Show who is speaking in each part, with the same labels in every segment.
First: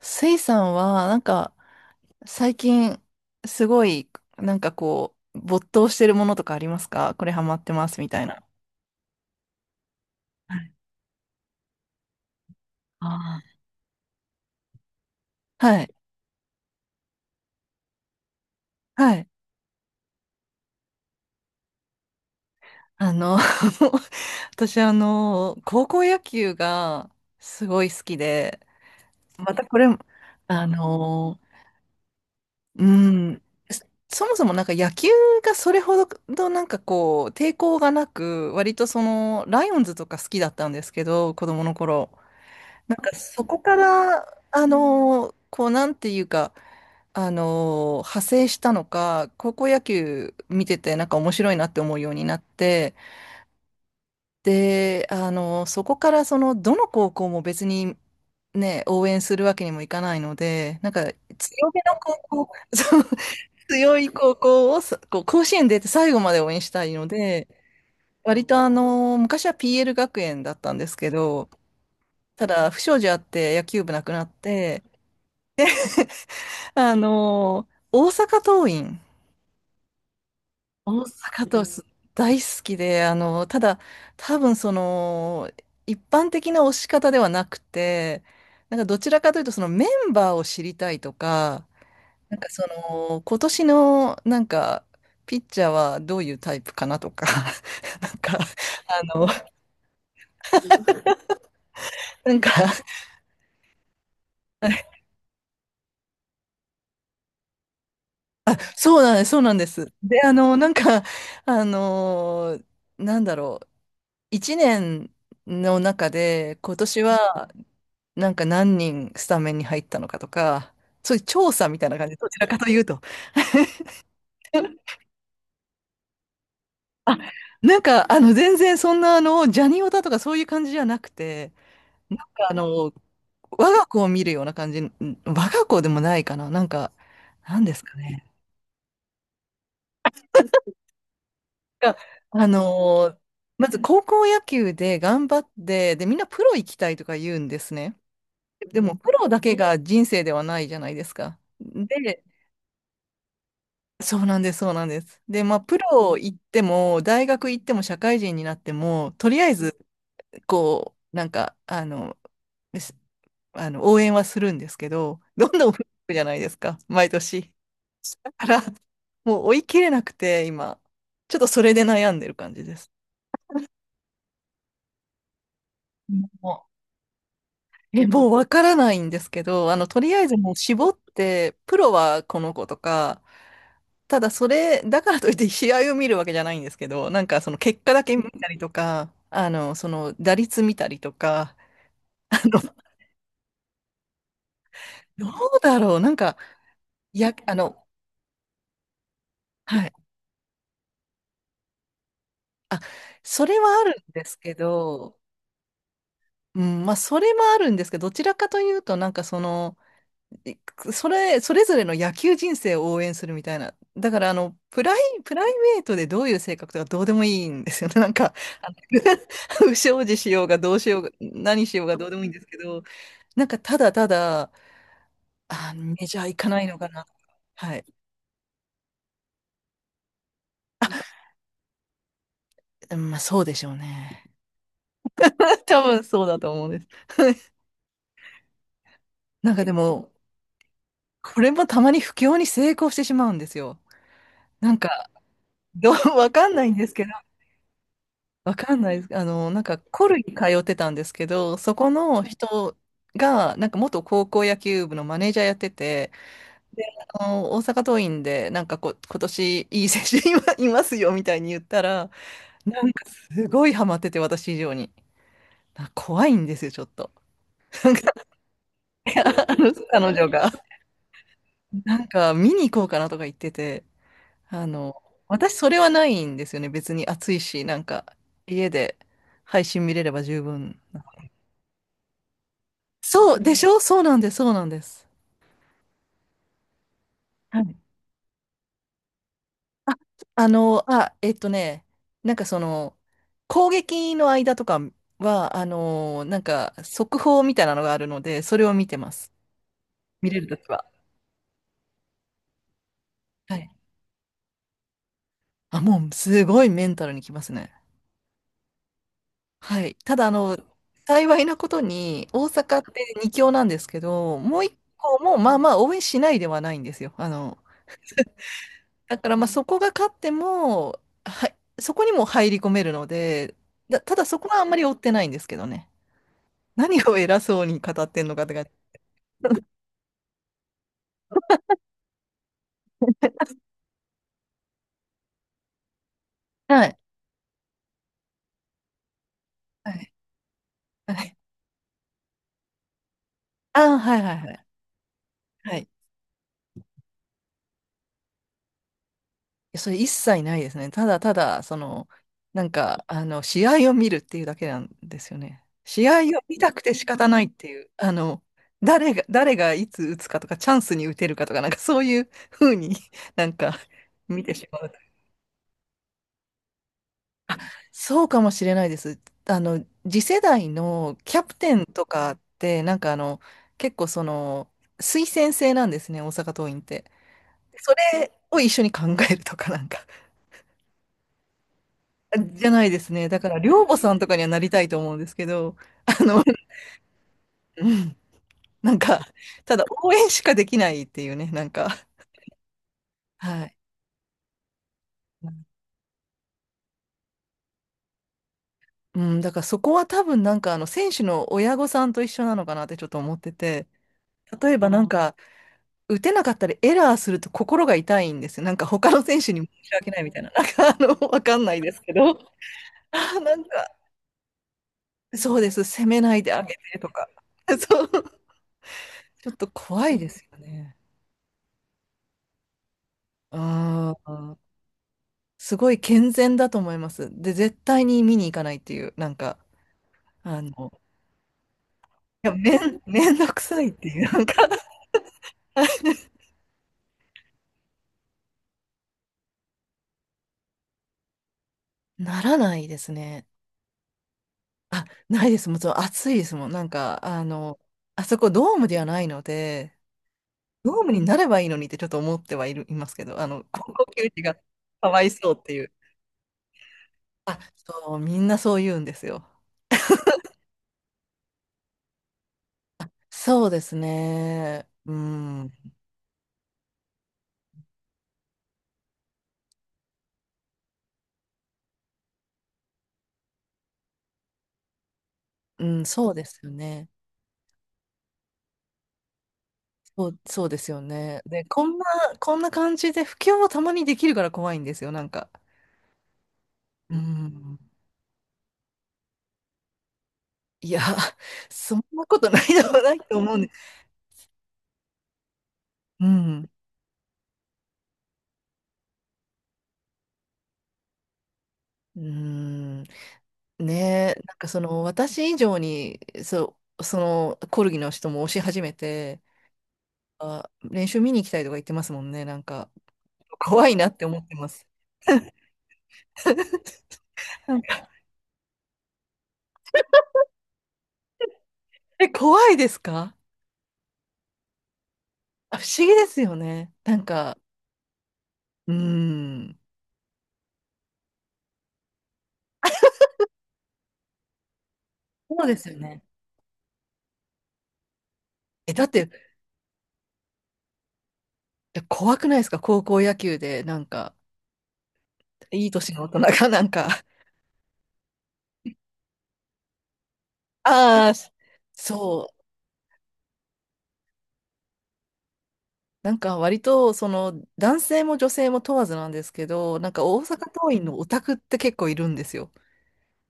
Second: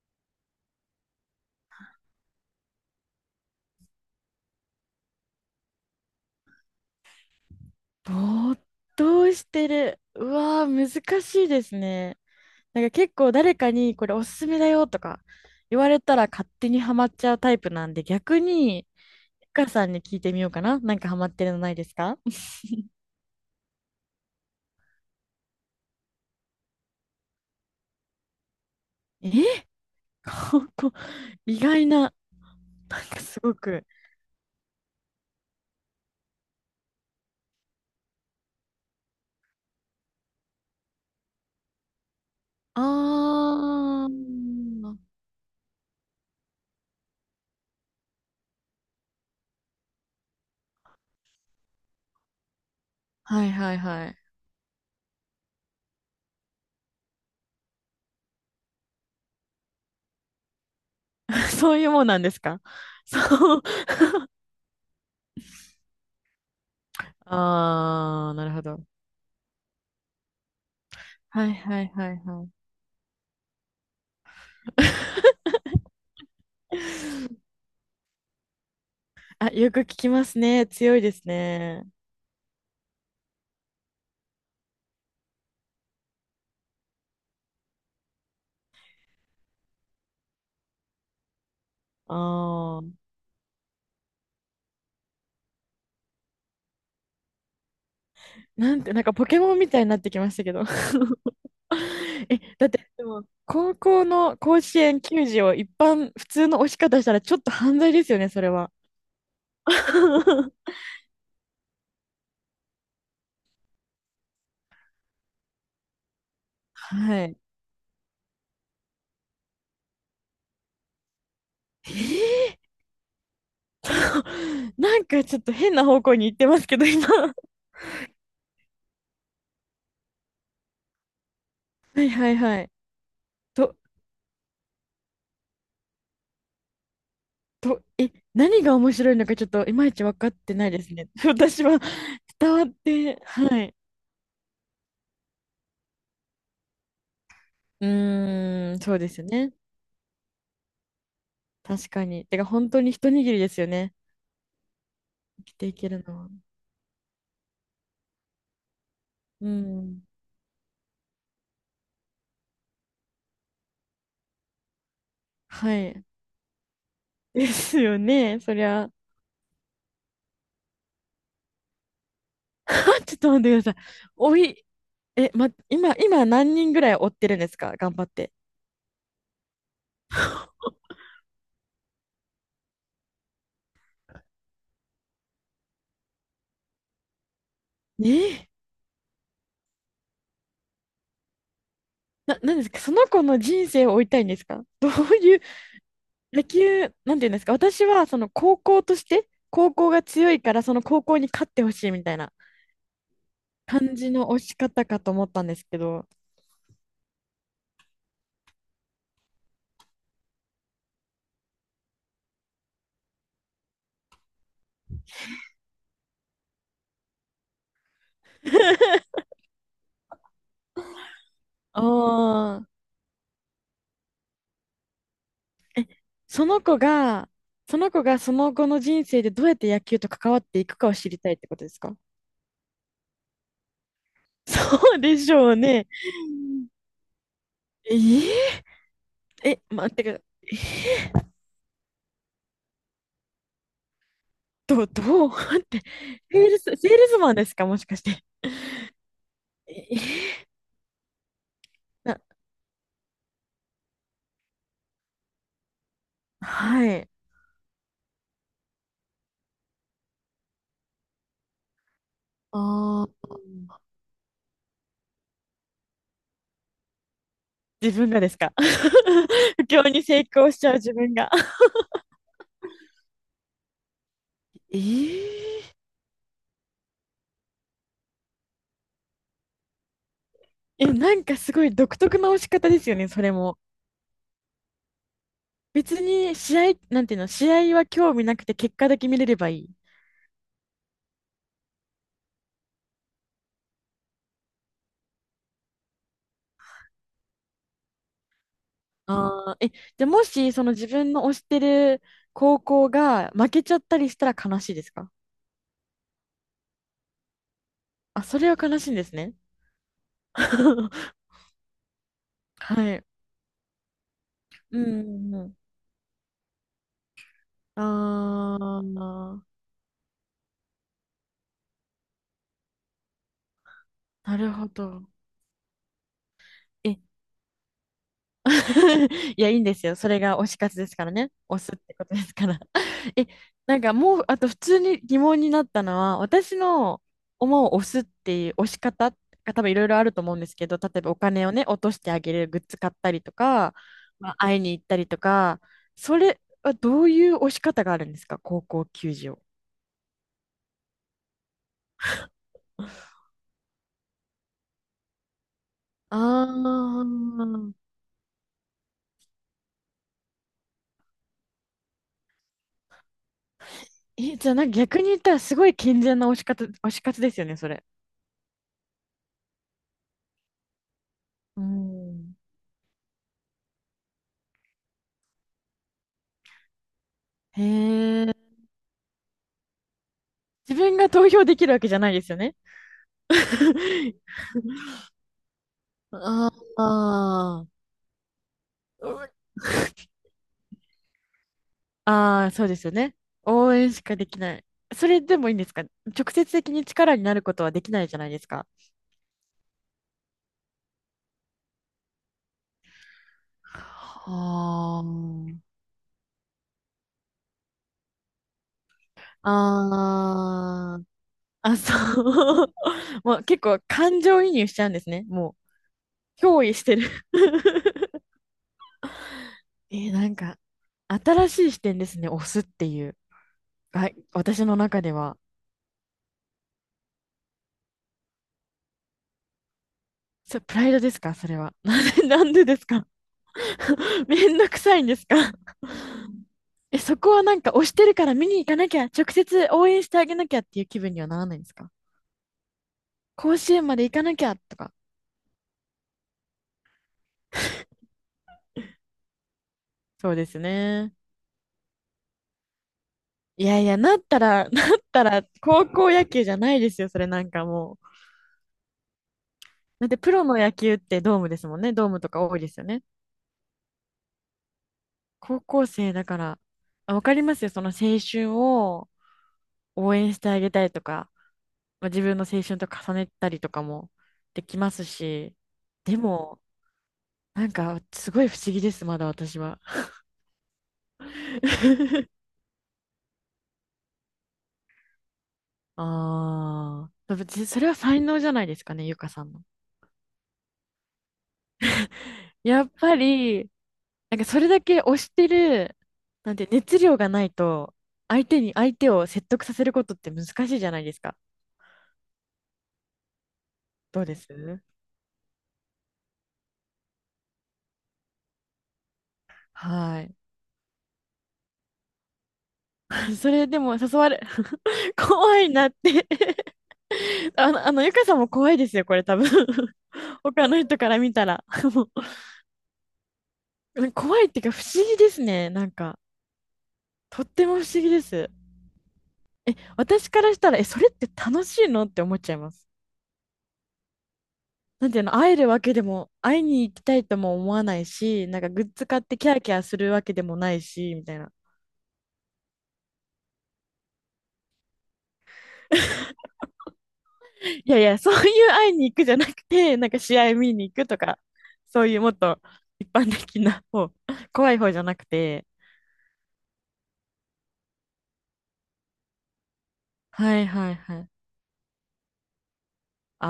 Speaker 1: スイさんは、なんか、最近、すごい、なんかこう、没頭してるものとかありますか？これハマってますみたいな。
Speaker 2: ぼーっとしてる。うわー、難しいですね。なんか結構誰
Speaker 1: あ
Speaker 2: かにこれおすすめだよとか
Speaker 1: あ、
Speaker 2: 言
Speaker 1: は
Speaker 2: わ
Speaker 1: い。
Speaker 2: れたら勝手にハマっちゃうタイプなんで、逆に、
Speaker 1: はい。
Speaker 2: ゆかさんに聞いてみようかな。なんかハマってるのないですか？
Speaker 1: あの、私、高校野球がすごい好きで、
Speaker 2: え、
Speaker 1: またこれ、あ
Speaker 2: ここ、
Speaker 1: の、
Speaker 2: 意外な、なん
Speaker 1: う
Speaker 2: かす
Speaker 1: ん、
Speaker 2: ご
Speaker 1: そ
Speaker 2: く。
Speaker 1: そもそもなんか野球がそれほどなんかこう、抵抗がなく、割とその、ライオンズとか好きだったんですけど、子供の頃。なんかそこか
Speaker 2: あ
Speaker 1: ら、
Speaker 2: ー、
Speaker 1: こうなんていうか、派生したのか、高校野球見ててなんか面白いなって思うようになって、
Speaker 2: はいはいはい。
Speaker 1: で、そこからその、どの高校も別にね、応援するわけにもいかないので、なんか 強
Speaker 2: そう
Speaker 1: め
Speaker 2: いう
Speaker 1: の
Speaker 2: もんなんです
Speaker 1: 高校、
Speaker 2: か？
Speaker 1: そう
Speaker 2: そう。
Speaker 1: 強い高校をさこう甲子園出て最後まで応援したいので、
Speaker 2: あー、な
Speaker 1: 割
Speaker 2: る
Speaker 1: と
Speaker 2: ほ
Speaker 1: あ
Speaker 2: ど。
Speaker 1: の、昔は PL 学園だったんですけ
Speaker 2: は
Speaker 1: ど、
Speaker 2: いはいはいは
Speaker 1: た
Speaker 2: い。
Speaker 1: だ不祥事あって野球部なくなって、大阪桐蔭。
Speaker 2: あ、よく聞きますね。強い
Speaker 1: 大阪
Speaker 2: です
Speaker 1: 阪桐
Speaker 2: ね。
Speaker 1: 蔭大好きで、ただ、多分その、一般的な推し方ではなくて、なんかどちらかというと、そのメンバーを知りたいとか、なんかそ
Speaker 2: ああ。
Speaker 1: の、今年の、なんか、ピッチャーはどういうタイプかなとか、なんか、
Speaker 2: なんて、なんかポケモンみたいになってきましたけど。
Speaker 1: な
Speaker 2: え、
Speaker 1: んか、
Speaker 2: だって、でも、高校の甲子園球児を一般、普通の押し方したらちょっと犯罪ですよね、それは。
Speaker 1: そうなんです、そうなんです。で、なんか、あの、なんだろう。一年の中で今年
Speaker 2: はい。
Speaker 1: はなんか何人スタメンに入ったのかとか、そういう調査みたいな感じ、どちらか
Speaker 2: え
Speaker 1: というと。
Speaker 2: ー、なんかちょっと変な方向に行ってますけど、今。
Speaker 1: あ、
Speaker 2: は
Speaker 1: なんか全然そんなジャニオタとかそういう感じじゃなくて、
Speaker 2: い
Speaker 1: なん
Speaker 2: はい
Speaker 1: か
Speaker 2: はい。と、
Speaker 1: 我が子を見るような感じ、我が子でもないかな、なんか、なんで
Speaker 2: と、
Speaker 1: すか
Speaker 2: え、
Speaker 1: ね。
Speaker 2: 何が面白いのかちょっといまいち分かってないですね。私は
Speaker 1: があ
Speaker 2: 伝わっ
Speaker 1: のー
Speaker 2: て、は
Speaker 1: ま
Speaker 2: い。
Speaker 1: ず高校野球で頑張って、で、みんなプロ行きたいとか言うんです
Speaker 2: う
Speaker 1: ね。
Speaker 2: ーん、
Speaker 1: で
Speaker 2: そ
Speaker 1: も
Speaker 2: うで
Speaker 1: プ
Speaker 2: すよ
Speaker 1: ロだ
Speaker 2: ね。
Speaker 1: けが人生ではないじゃないですか。
Speaker 2: 確か
Speaker 1: で、
Speaker 2: に。てか、本当に一握りですよね。
Speaker 1: そうなんです、そうなんです。で、
Speaker 2: 生き
Speaker 1: まあ、
Speaker 2: てい
Speaker 1: プ
Speaker 2: ける
Speaker 1: ロ
Speaker 2: のは。
Speaker 1: 行っても、大学行っても、社会人になっても、とりあ
Speaker 2: う
Speaker 1: えず、
Speaker 2: ん。
Speaker 1: こう、なんか、すあの応援はするんですけど、どんどん
Speaker 2: は
Speaker 1: 増えてい
Speaker 2: い。
Speaker 1: くじゃないですか、毎
Speaker 2: で
Speaker 1: 年。
Speaker 2: すよ
Speaker 1: だ
Speaker 2: ね、
Speaker 1: か
Speaker 2: そ
Speaker 1: ら、
Speaker 2: りゃ。
Speaker 1: もう追い切れなくて、今、ちょっとそれで悩んでる感じです。
Speaker 2: ちょっと待ってください。おい、え、ま、今、今何人ぐらい追ってるんですか？頑張
Speaker 1: え、
Speaker 2: っ
Speaker 1: もう
Speaker 2: て。
Speaker 1: わからないんですけど、とりあえずもう絞って、プロはこの子とか、ただそれ、だからといって試合を見るわけじゃないんですけど、なんかその結果だ
Speaker 2: え
Speaker 1: け見
Speaker 2: ー、
Speaker 1: たりとか、その打率見たりとか、
Speaker 2: な、
Speaker 1: あ
Speaker 2: なん
Speaker 1: の、
Speaker 2: ですか？その子の人生を追いたいんですか？どう
Speaker 1: ど
Speaker 2: いう、
Speaker 1: うだろう、なんか、
Speaker 2: 野球、なん
Speaker 1: い
Speaker 2: ていうん
Speaker 1: や、
Speaker 2: ですか、私は、その高校として、高
Speaker 1: は
Speaker 2: 校
Speaker 1: い、
Speaker 2: が強いから、その高校に勝ってほしいみたいな
Speaker 1: それはある
Speaker 2: 感じ
Speaker 1: んで
Speaker 2: の
Speaker 1: す
Speaker 2: 推
Speaker 1: け
Speaker 2: し方かと
Speaker 1: ど、
Speaker 2: 思ったんですけど。
Speaker 1: うん、まあ、それもあるんですけど、どちらかというと、なんかその、いそれ、それぞれの野球人生を応援するみたいな。だから、プライベートでどういう性格とかどうでもいいんですよね。なんか、あの 不祥事しようがどうしようが、何し
Speaker 2: あ
Speaker 1: ようがどうでもいいんですけ
Speaker 2: あ。
Speaker 1: ど、なんかただただ、あ、メジャー行
Speaker 2: そ
Speaker 1: か
Speaker 2: の
Speaker 1: ないの
Speaker 2: 子
Speaker 1: かな。
Speaker 2: が、
Speaker 1: は
Speaker 2: そ
Speaker 1: い。
Speaker 2: の子がその後の人生でどうやって野球と関わっていくかを知りたいってことですか？
Speaker 1: まあそうでしょうね。
Speaker 2: そうでしょう
Speaker 1: 多
Speaker 2: ね。
Speaker 1: 分そうだと思うんです。
Speaker 2: えー、
Speaker 1: なん
Speaker 2: え、
Speaker 1: かで
Speaker 2: 待ってく
Speaker 1: も、
Speaker 2: ださい。
Speaker 1: これもたまに不況に成功してしまうんですよ。なん
Speaker 2: ど
Speaker 1: か、
Speaker 2: どう 待って、
Speaker 1: どう、わ
Speaker 2: セ
Speaker 1: か
Speaker 2: ー
Speaker 1: ん
Speaker 2: ル
Speaker 1: な
Speaker 2: ス、
Speaker 1: いんで
Speaker 2: セー
Speaker 1: すけ
Speaker 2: ル
Speaker 1: ど、
Speaker 2: スマンですか、もしかして。
Speaker 1: わかんないです。なんかコルに通
Speaker 2: え
Speaker 1: ってたんですけど、そこ
Speaker 2: な、
Speaker 1: の人が、なんか元高校野球部のマネージャーやってて、
Speaker 2: はい。
Speaker 1: 大阪桐蔭で、なんか今年いい選手いまいますよみたいに言ったら、なんか
Speaker 2: ああ、
Speaker 1: すごいハマってて、私以上に。怖いんですよ、ちょっと。
Speaker 2: 自分がですか？
Speaker 1: あ
Speaker 2: 不
Speaker 1: の
Speaker 2: 況に
Speaker 1: 彼
Speaker 2: 成
Speaker 1: 女
Speaker 2: 功
Speaker 1: が。
Speaker 2: しちゃう自分が。
Speaker 1: なんか見に行こうかなとか言ってて、あ
Speaker 2: え
Speaker 1: の、私
Speaker 2: ー
Speaker 1: そ れはないんですよね。別に暑いし、なんか家で配信見れれば十分。
Speaker 2: え、なんかすごい独特な押し方ですよね、それ
Speaker 1: そうで
Speaker 2: も。
Speaker 1: しょ、そうなんです、そうなんです。
Speaker 2: 別に試合、なんていうの、試
Speaker 1: はい。
Speaker 2: 合は興味なくて結果だけ見れればいい。
Speaker 1: あ、あ、なんかその、攻撃の間とかは、なんか速報みたいなのがあるので、それを見てます。
Speaker 2: ああ、え、じゃあも
Speaker 1: 見れる
Speaker 2: し、
Speaker 1: と
Speaker 2: そ
Speaker 1: き
Speaker 2: の自
Speaker 1: は。
Speaker 2: 分の推してる高校が負
Speaker 1: は
Speaker 2: け
Speaker 1: い。
Speaker 2: ちゃったりしたら悲しいですか？
Speaker 1: あ、もうすごいメンタルにきますね。
Speaker 2: あ、それは悲しいんですね。
Speaker 1: はい。ただ、幸いなことに、大阪っ
Speaker 2: は
Speaker 1: て
Speaker 2: い。
Speaker 1: 2強なんですけど、もう1
Speaker 2: うんう
Speaker 1: 個
Speaker 2: ん
Speaker 1: も、
Speaker 2: う
Speaker 1: ま
Speaker 2: ん。
Speaker 1: あまあ、応援しないではないんですよ。だから、ま
Speaker 2: あ
Speaker 1: あ、そこが勝っても、はい、そこにも入り込めるので、ただ
Speaker 2: あ、な
Speaker 1: そこ
Speaker 2: る
Speaker 1: はあ
Speaker 2: ほ
Speaker 1: んまり追っ
Speaker 2: ど。
Speaker 1: てないんですけどね。
Speaker 2: え、
Speaker 1: 何を偉そうに語ってんのかって感
Speaker 2: いや、いい
Speaker 1: じ。
Speaker 2: んで すよ。それが推し活ですからね。推すってことですから。え、なんかもう、あと普通に疑問になったのは、私
Speaker 1: はい。
Speaker 2: の思う推すっていう推し方が多分いろい
Speaker 1: は
Speaker 2: ろあ
Speaker 1: い。
Speaker 2: ると思うんですけど、例えば
Speaker 1: は
Speaker 2: お
Speaker 1: い。
Speaker 2: 金をね、落としてあげる、グッズ買ったりとか、
Speaker 1: ああ、はい
Speaker 2: ま
Speaker 1: は
Speaker 2: あ、
Speaker 1: いは
Speaker 2: 会い
Speaker 1: い。
Speaker 2: に行ったりとか、
Speaker 1: はい。
Speaker 2: それはどういう推し方があるんですか、高校球児を。
Speaker 1: やそれ一切ないですね。ただただ、その、なんか、試合を見るっていうだけなんですよね。試
Speaker 2: あ
Speaker 1: 合を見たくて仕方ないって
Speaker 2: あ。
Speaker 1: いう、誰がいつ打つかとか、チャンスに打てるかとか、なんかそういう風に なんか
Speaker 2: え、
Speaker 1: 見
Speaker 2: じゃ
Speaker 1: て
Speaker 2: あな
Speaker 1: し
Speaker 2: ん
Speaker 1: ま
Speaker 2: か
Speaker 1: う。
Speaker 2: 逆に言ったらすごい健全な推し活、推し活ですよね、それ。
Speaker 1: そうかもしれないです。次世代のキャプ
Speaker 2: う
Speaker 1: テンとか
Speaker 2: ん。
Speaker 1: って、なんか結構その、推薦制なんですね、大阪桐蔭って。
Speaker 2: へ
Speaker 1: それ
Speaker 2: え。
Speaker 1: を一緒に考えるとか、なんか。
Speaker 2: 自分が投票できるわけじゃないですよね。
Speaker 1: じゃないですね。だから、寮母さん とかにはなりたいと思うんですけど、あの、
Speaker 2: ああ、あ
Speaker 1: うん、なんか、ただ応援しかできないっていうね、なんか、
Speaker 2: あー、そうですよね。
Speaker 1: は
Speaker 2: 応
Speaker 1: い。
Speaker 2: 援しかできない。それでもいいんですか？直接的に力になることはできないじゃないですか。
Speaker 1: うん、だからそこは多分なんか、選手の親御さんと一緒なのかなってちょっと思ってて、例えばな
Speaker 2: は
Speaker 1: んか、打てなかったりエラーすると心が痛いんですよ。なんか他の選手に申し訳ないみたいな、なんか、
Speaker 2: あ、あー
Speaker 1: わかんな
Speaker 2: あ、
Speaker 1: いで
Speaker 2: そ
Speaker 1: すけど、
Speaker 2: う。も
Speaker 1: あ
Speaker 2: う
Speaker 1: な
Speaker 2: 結
Speaker 1: ん
Speaker 2: 構
Speaker 1: か、
Speaker 2: 感情移入しちゃうんですね。
Speaker 1: そ
Speaker 2: も
Speaker 1: うです、攻めない
Speaker 2: う、
Speaker 1: であ
Speaker 2: 憑
Speaker 1: げ
Speaker 2: 依して
Speaker 1: てと
Speaker 2: る
Speaker 1: か、そう、ちょっと
Speaker 2: え
Speaker 1: 怖
Speaker 2: ー、
Speaker 1: い
Speaker 2: な
Speaker 1: で
Speaker 2: ん
Speaker 1: すよ
Speaker 2: か、
Speaker 1: ね。
Speaker 2: 新しい視点ですね、押すっていう。は
Speaker 1: あ
Speaker 2: い、私
Speaker 1: あ。
Speaker 2: の中では。
Speaker 1: すごい健全だと思います。で、絶対に見に行かないっていう、なんか、
Speaker 2: そ
Speaker 1: あ
Speaker 2: れ
Speaker 1: の、
Speaker 2: プライドですか、それは。なんで、な
Speaker 1: い
Speaker 2: ん
Speaker 1: や、
Speaker 2: でですか？
Speaker 1: めんどくさいってい う、なん
Speaker 2: めん
Speaker 1: か、
Speaker 2: どくさいんですか？ え、そこはなんか推してるから見に行かなきゃ、直接応援してあげなきゃっていう気分にはならないんですか？
Speaker 1: ならないですね。
Speaker 2: 甲子園まで行かなきゃとか。
Speaker 1: あ、ないです。もちろん暑いですもん。なんか、あそこドームではないので、
Speaker 2: そうです
Speaker 1: ドーム
Speaker 2: ね。
Speaker 1: になればいいのにってちょっと思ってはいる、いますけど、
Speaker 2: いやい
Speaker 1: 高
Speaker 2: や、
Speaker 1: 校
Speaker 2: なっ
Speaker 1: 球
Speaker 2: た
Speaker 1: 児が
Speaker 2: ら、なっ
Speaker 1: かわ
Speaker 2: た
Speaker 1: い
Speaker 2: ら
Speaker 1: そうってい
Speaker 2: 高
Speaker 1: う。
Speaker 2: 校野球じゃないですよ、それなん
Speaker 1: あ、
Speaker 2: かもう。
Speaker 1: そう、みんなそう言うんですよ。
Speaker 2: だってプロの野球ってドームですもんね。ドームとか多いですよね。
Speaker 1: そうですね。う
Speaker 2: 高
Speaker 1: ん、
Speaker 2: 校生だから、あ、わかりますよ、その青春を応援してあげたいとか。まあ、自分の青春と重ねたりとかもできますし、
Speaker 1: うん、
Speaker 2: で
Speaker 1: そうで
Speaker 2: も、
Speaker 1: すよね。
Speaker 2: なんか、すごい不思議です、まだ私は。
Speaker 1: そう、そうですよね。で、こんな、こんな感じで、不況をたまにできるから怖いんですよ、なんか。
Speaker 2: あ
Speaker 1: う
Speaker 2: あ、別に
Speaker 1: ん。
Speaker 2: それは才能じゃないですかね、ゆかさんの。
Speaker 1: いや、そんなことないで
Speaker 2: やっ
Speaker 1: もな
Speaker 2: ぱ
Speaker 1: いと思うんで
Speaker 2: り、
Speaker 1: す。
Speaker 2: なんかそれだけ推してる、
Speaker 1: う
Speaker 2: なんて
Speaker 1: ん。
Speaker 2: 熱量がないと、相手に、相手を説得させることって難しいじゃないですか。
Speaker 1: うん。ね
Speaker 2: どうで
Speaker 1: え、
Speaker 2: す
Speaker 1: なんかその、私以上に、そう、その、コルギの人も押し始めて、
Speaker 2: はい。
Speaker 1: あ、練習見に行きたいとか言ってますもんね、なんか。
Speaker 2: それで
Speaker 1: 怖い
Speaker 2: も
Speaker 1: な
Speaker 2: 誘
Speaker 1: って
Speaker 2: わ
Speaker 1: 思
Speaker 2: れ、
Speaker 1: ってます。
Speaker 2: 怖いなって あ
Speaker 1: なん
Speaker 2: の、あの、
Speaker 1: か、
Speaker 2: ゆかさんも怖いですよ、これ多分 他の人から見たら も
Speaker 1: え、怖いですか？
Speaker 2: う怖いっていうか不思議ですね、
Speaker 1: あ、不
Speaker 2: なん
Speaker 1: 思議
Speaker 2: か。
Speaker 1: ですよね。なん
Speaker 2: とっ
Speaker 1: か、
Speaker 2: ても不思議です。
Speaker 1: うん。
Speaker 2: 私からしたら、え、それって楽しいのって思っちゃいます。なんていうの、会
Speaker 1: そ
Speaker 2: え
Speaker 1: う
Speaker 2: る
Speaker 1: で
Speaker 2: わ
Speaker 1: す
Speaker 2: け
Speaker 1: よ
Speaker 2: で
Speaker 1: ね。
Speaker 2: も、会いに行きたいとも思わないし、なんかグッ
Speaker 1: え、だ
Speaker 2: ズ
Speaker 1: っ
Speaker 2: 買っ
Speaker 1: て、
Speaker 2: てキャーキャーするわけでもないし、みたいな。
Speaker 1: で怖くないですか？高校野球で、なんか、いい年の大人がなんか、
Speaker 2: いやいや、そういう会いに行くじゃなくて、なんか試合見 に行くと
Speaker 1: ああ、
Speaker 2: か、そういうもっ
Speaker 1: そう、
Speaker 2: と一般的な方、怖い方じゃなくて。
Speaker 1: なんか割と、その、男性も女性も問わずなんですけど、なんか大阪
Speaker 2: はいはい
Speaker 1: 桐蔭の
Speaker 2: は
Speaker 1: オ
Speaker 2: い。
Speaker 1: タクって結構いるんですよ。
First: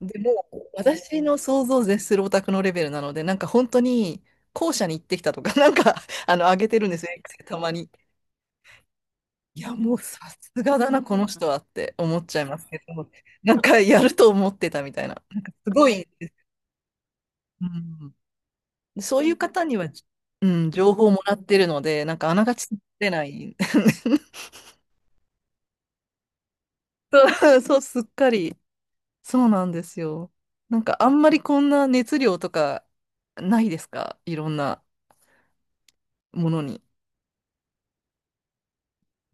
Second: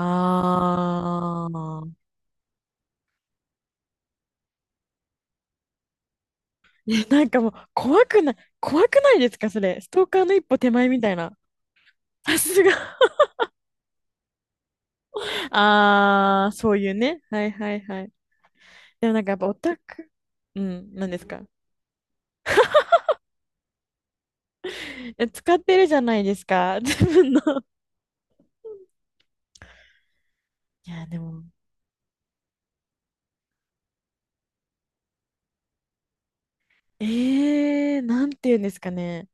Speaker 1: でも、私の想像を
Speaker 2: ー。
Speaker 1: 絶するオタクのレベルなので、なんか本当に、校舎に行ってきたとか、なんか、上げてるんで
Speaker 2: え、
Speaker 1: すよ、
Speaker 2: なん
Speaker 1: X
Speaker 2: か
Speaker 1: で
Speaker 2: もう
Speaker 1: たまに。
Speaker 2: 怖くない、怖くないですか、そ
Speaker 1: いや、
Speaker 2: れ。ス
Speaker 1: もう
Speaker 2: トー
Speaker 1: さ
Speaker 2: カーの一
Speaker 1: す
Speaker 2: 歩手
Speaker 1: が
Speaker 2: 前
Speaker 1: だな、
Speaker 2: みたい
Speaker 1: この
Speaker 2: な。
Speaker 1: 人はって思っ ち
Speaker 2: さ
Speaker 1: ゃいま
Speaker 2: す
Speaker 1: す
Speaker 2: が。
Speaker 1: けど、なんかやると思ってたみたいな。なんかすごい、
Speaker 2: あー、そういうね。はい
Speaker 1: う
Speaker 2: はいはい。
Speaker 1: ん、
Speaker 2: でもな
Speaker 1: そ
Speaker 2: ん
Speaker 1: うい
Speaker 2: かや
Speaker 1: う
Speaker 2: っぱオ
Speaker 1: 方
Speaker 2: タ
Speaker 1: には、
Speaker 2: ク、
Speaker 1: う
Speaker 2: う
Speaker 1: ん、情
Speaker 2: ん、
Speaker 1: 報
Speaker 2: なん
Speaker 1: を
Speaker 2: で
Speaker 1: も
Speaker 2: す
Speaker 1: らっ
Speaker 2: か。
Speaker 1: てるので、なんかあながち出ない。
Speaker 2: え、使ってるじゃないですか、自分の。
Speaker 1: そう、そうすっかり。そうなんですよ。なん
Speaker 2: い
Speaker 1: か
Speaker 2: や、
Speaker 1: あ
Speaker 2: で
Speaker 1: んまり
Speaker 2: も、
Speaker 1: こんな熱量とかないですか？いろんなものに。
Speaker 2: えー、なんて言うんですかね。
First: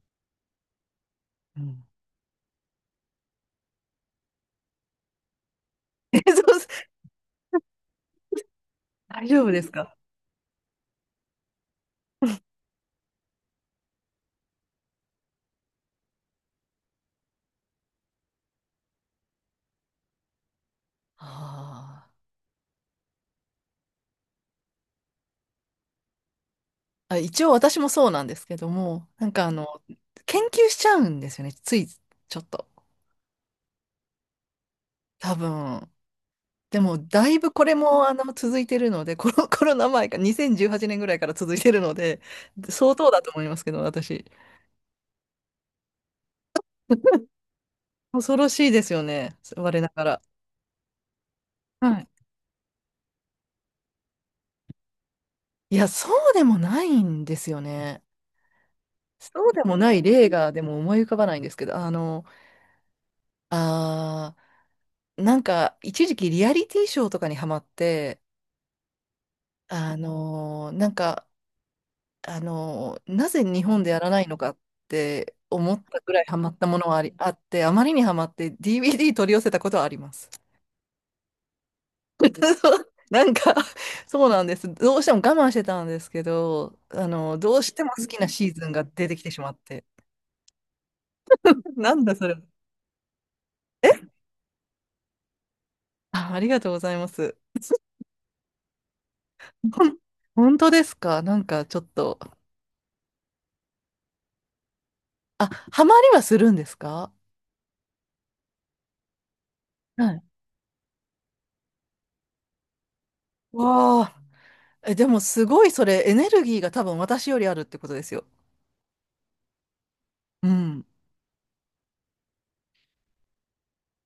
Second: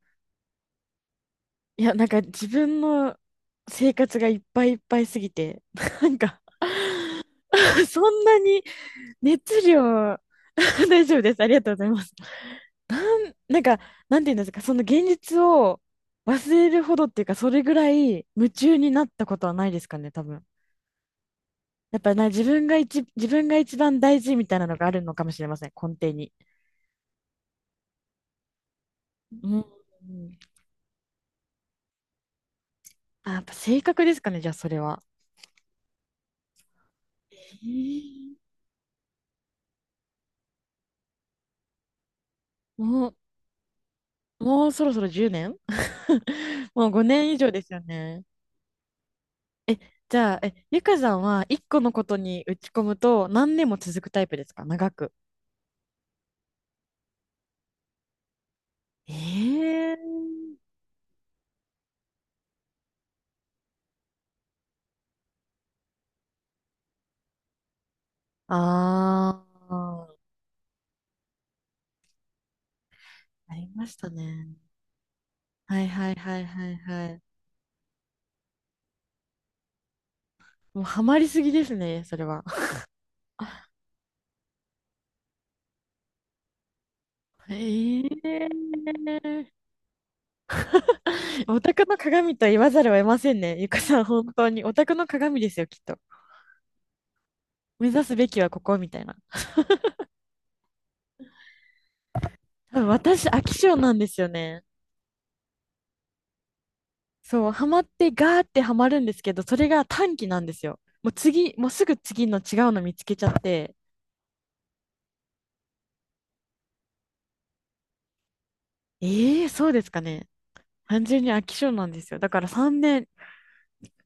Speaker 1: う
Speaker 2: い
Speaker 1: ん。
Speaker 2: や、なんか自分の生活がいっぱいいっぱいすぎて、な ん
Speaker 1: え、そ
Speaker 2: か
Speaker 1: う、
Speaker 2: そんなに
Speaker 1: 大丈夫
Speaker 2: 熱
Speaker 1: ですか？
Speaker 2: 量 大丈夫です。ありがとうございます。なんか、なんて言うんですか、その現実を忘れるほどっていうか、それぐらい夢中になったことはないですかね、多分。やっ
Speaker 1: あ
Speaker 2: ぱりな、自分が一、自分が一番大事みたいなのがあるのかもしれません、根底に。
Speaker 1: ー、あ、一応私もそうなんですけども、なんか
Speaker 2: う
Speaker 1: あ
Speaker 2: ん。
Speaker 1: の、研究しちゃうんですよね。ついちょっと。
Speaker 2: あ、やっぱ性格ですかね、じゃあそれは。
Speaker 1: 多分。でも、だ
Speaker 2: え
Speaker 1: いぶこれもあの
Speaker 2: ー、
Speaker 1: 続いてるので、コロナ前か、2018年ぐらいから続いてるので、相当
Speaker 2: お、
Speaker 1: だと思いますけど、私。
Speaker 2: もうそろそろ10年 もう5 年以上ですよね。
Speaker 1: 恐ろしいですよね、
Speaker 2: え、
Speaker 1: 我なが
Speaker 2: じ
Speaker 1: ら。
Speaker 2: ゃあ、え、ゆかさんは1個の
Speaker 1: は
Speaker 2: こ
Speaker 1: い。
Speaker 2: とに打ち込むと何年も続くタイプですか、長く。
Speaker 1: いや、そうでもないんですよね。
Speaker 2: え
Speaker 1: そうでもな
Speaker 2: え
Speaker 1: い例が、
Speaker 2: ー、
Speaker 1: でも思い浮かばないんですけど、あー、なんか、一時期リアリティショーとかにハマって、
Speaker 2: ああ、
Speaker 1: なんか、なぜ
Speaker 2: あ
Speaker 1: 日
Speaker 2: り
Speaker 1: 本
Speaker 2: ま
Speaker 1: で
Speaker 2: し
Speaker 1: やら
Speaker 2: た
Speaker 1: ないの
Speaker 2: ね。
Speaker 1: かって思
Speaker 2: は
Speaker 1: っ
Speaker 2: い
Speaker 1: た
Speaker 2: は
Speaker 1: ぐ
Speaker 2: い
Speaker 1: らいハ
Speaker 2: はい
Speaker 1: マった
Speaker 2: はい
Speaker 1: ものはあ
Speaker 2: は
Speaker 1: り、
Speaker 2: い。
Speaker 1: あって、あまりにハマって DVD 取り寄せたことはあります。
Speaker 2: もうハマりすぎですね、それは。
Speaker 1: そうなんか、そうなんです。どうしても我慢してたんですけど、どうしても
Speaker 2: え
Speaker 1: 好きなシ
Speaker 2: え
Speaker 1: ーズンが出てきてしまっ
Speaker 2: ー、
Speaker 1: て。
Speaker 2: オタク
Speaker 1: な
Speaker 2: の
Speaker 1: んだそれ。
Speaker 2: 鏡と言わざるを得ませんね。ゆかさん、本当に。オタクの鏡ですよ、きっと。
Speaker 1: あ、ありがとうございます。
Speaker 2: 目指すべきはここみたいな。
Speaker 1: ほん本当ですか？なんかちょっと。
Speaker 2: 多分私、飽き性なんですよね。
Speaker 1: あ、ハマりはするんですか？
Speaker 2: そう、ハマってガーってハマるんですけど、それが
Speaker 1: は
Speaker 2: 短
Speaker 1: い。
Speaker 2: 期なんですよ。もう次、もうすぐ次の違うの見つけちゃって、
Speaker 1: わあ。え、でもすごいそれエネルギーが多分私よりあるってことですよ。
Speaker 2: ええー、そうですかね。
Speaker 1: うん。
Speaker 2: 単純に飽き性なんですよ。だから3年、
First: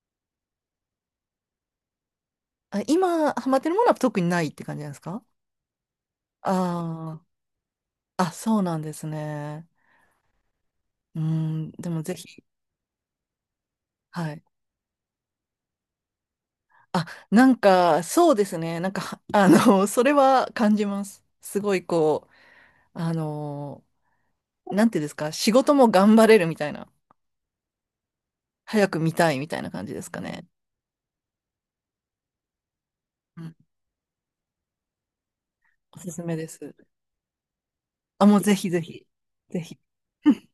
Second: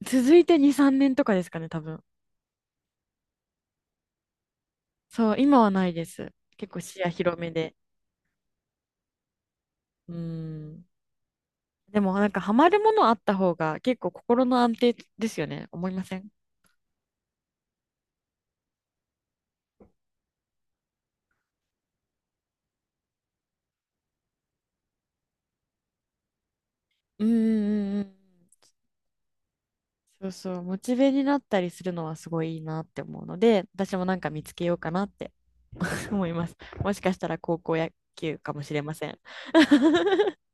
Speaker 2: 続いて2、3年とかですかね、多分。
Speaker 1: あ、今、ハマってるものは特にないって感じなんですか？
Speaker 2: そう、今はないです。結構視野
Speaker 1: あ
Speaker 2: 広めで。
Speaker 1: あー、あ、そうなんですね。
Speaker 2: うーん。
Speaker 1: うん、で
Speaker 2: で
Speaker 1: もぜ
Speaker 2: もなんか
Speaker 1: ひ、
Speaker 2: ハマるものあった方が結構
Speaker 1: はい。
Speaker 2: 心の安定ですよね。思いません？
Speaker 1: あ、なんか、そうですね。なんか、はそれは感じます。すごい、こう、あの、なんていうんですか、仕事も頑張れるみたいな、
Speaker 2: うーんうんうん。
Speaker 1: 早く見たいみたいな感じですか
Speaker 2: そう
Speaker 1: ね。
Speaker 2: そう、モチベになったりするのはすごいいいなって思うの
Speaker 1: うん、
Speaker 2: で、私もなんか見つけようかなって
Speaker 1: おす す
Speaker 2: 思い
Speaker 1: め
Speaker 2: ま
Speaker 1: で
Speaker 2: す。
Speaker 1: す。
Speaker 2: もしかしたら高校野
Speaker 1: あ、も
Speaker 2: 球
Speaker 1: う
Speaker 2: か
Speaker 1: ぜ
Speaker 2: も
Speaker 1: ひ
Speaker 2: し
Speaker 1: ぜ
Speaker 2: れま
Speaker 1: ひ、
Speaker 2: せん。
Speaker 1: ぜひ。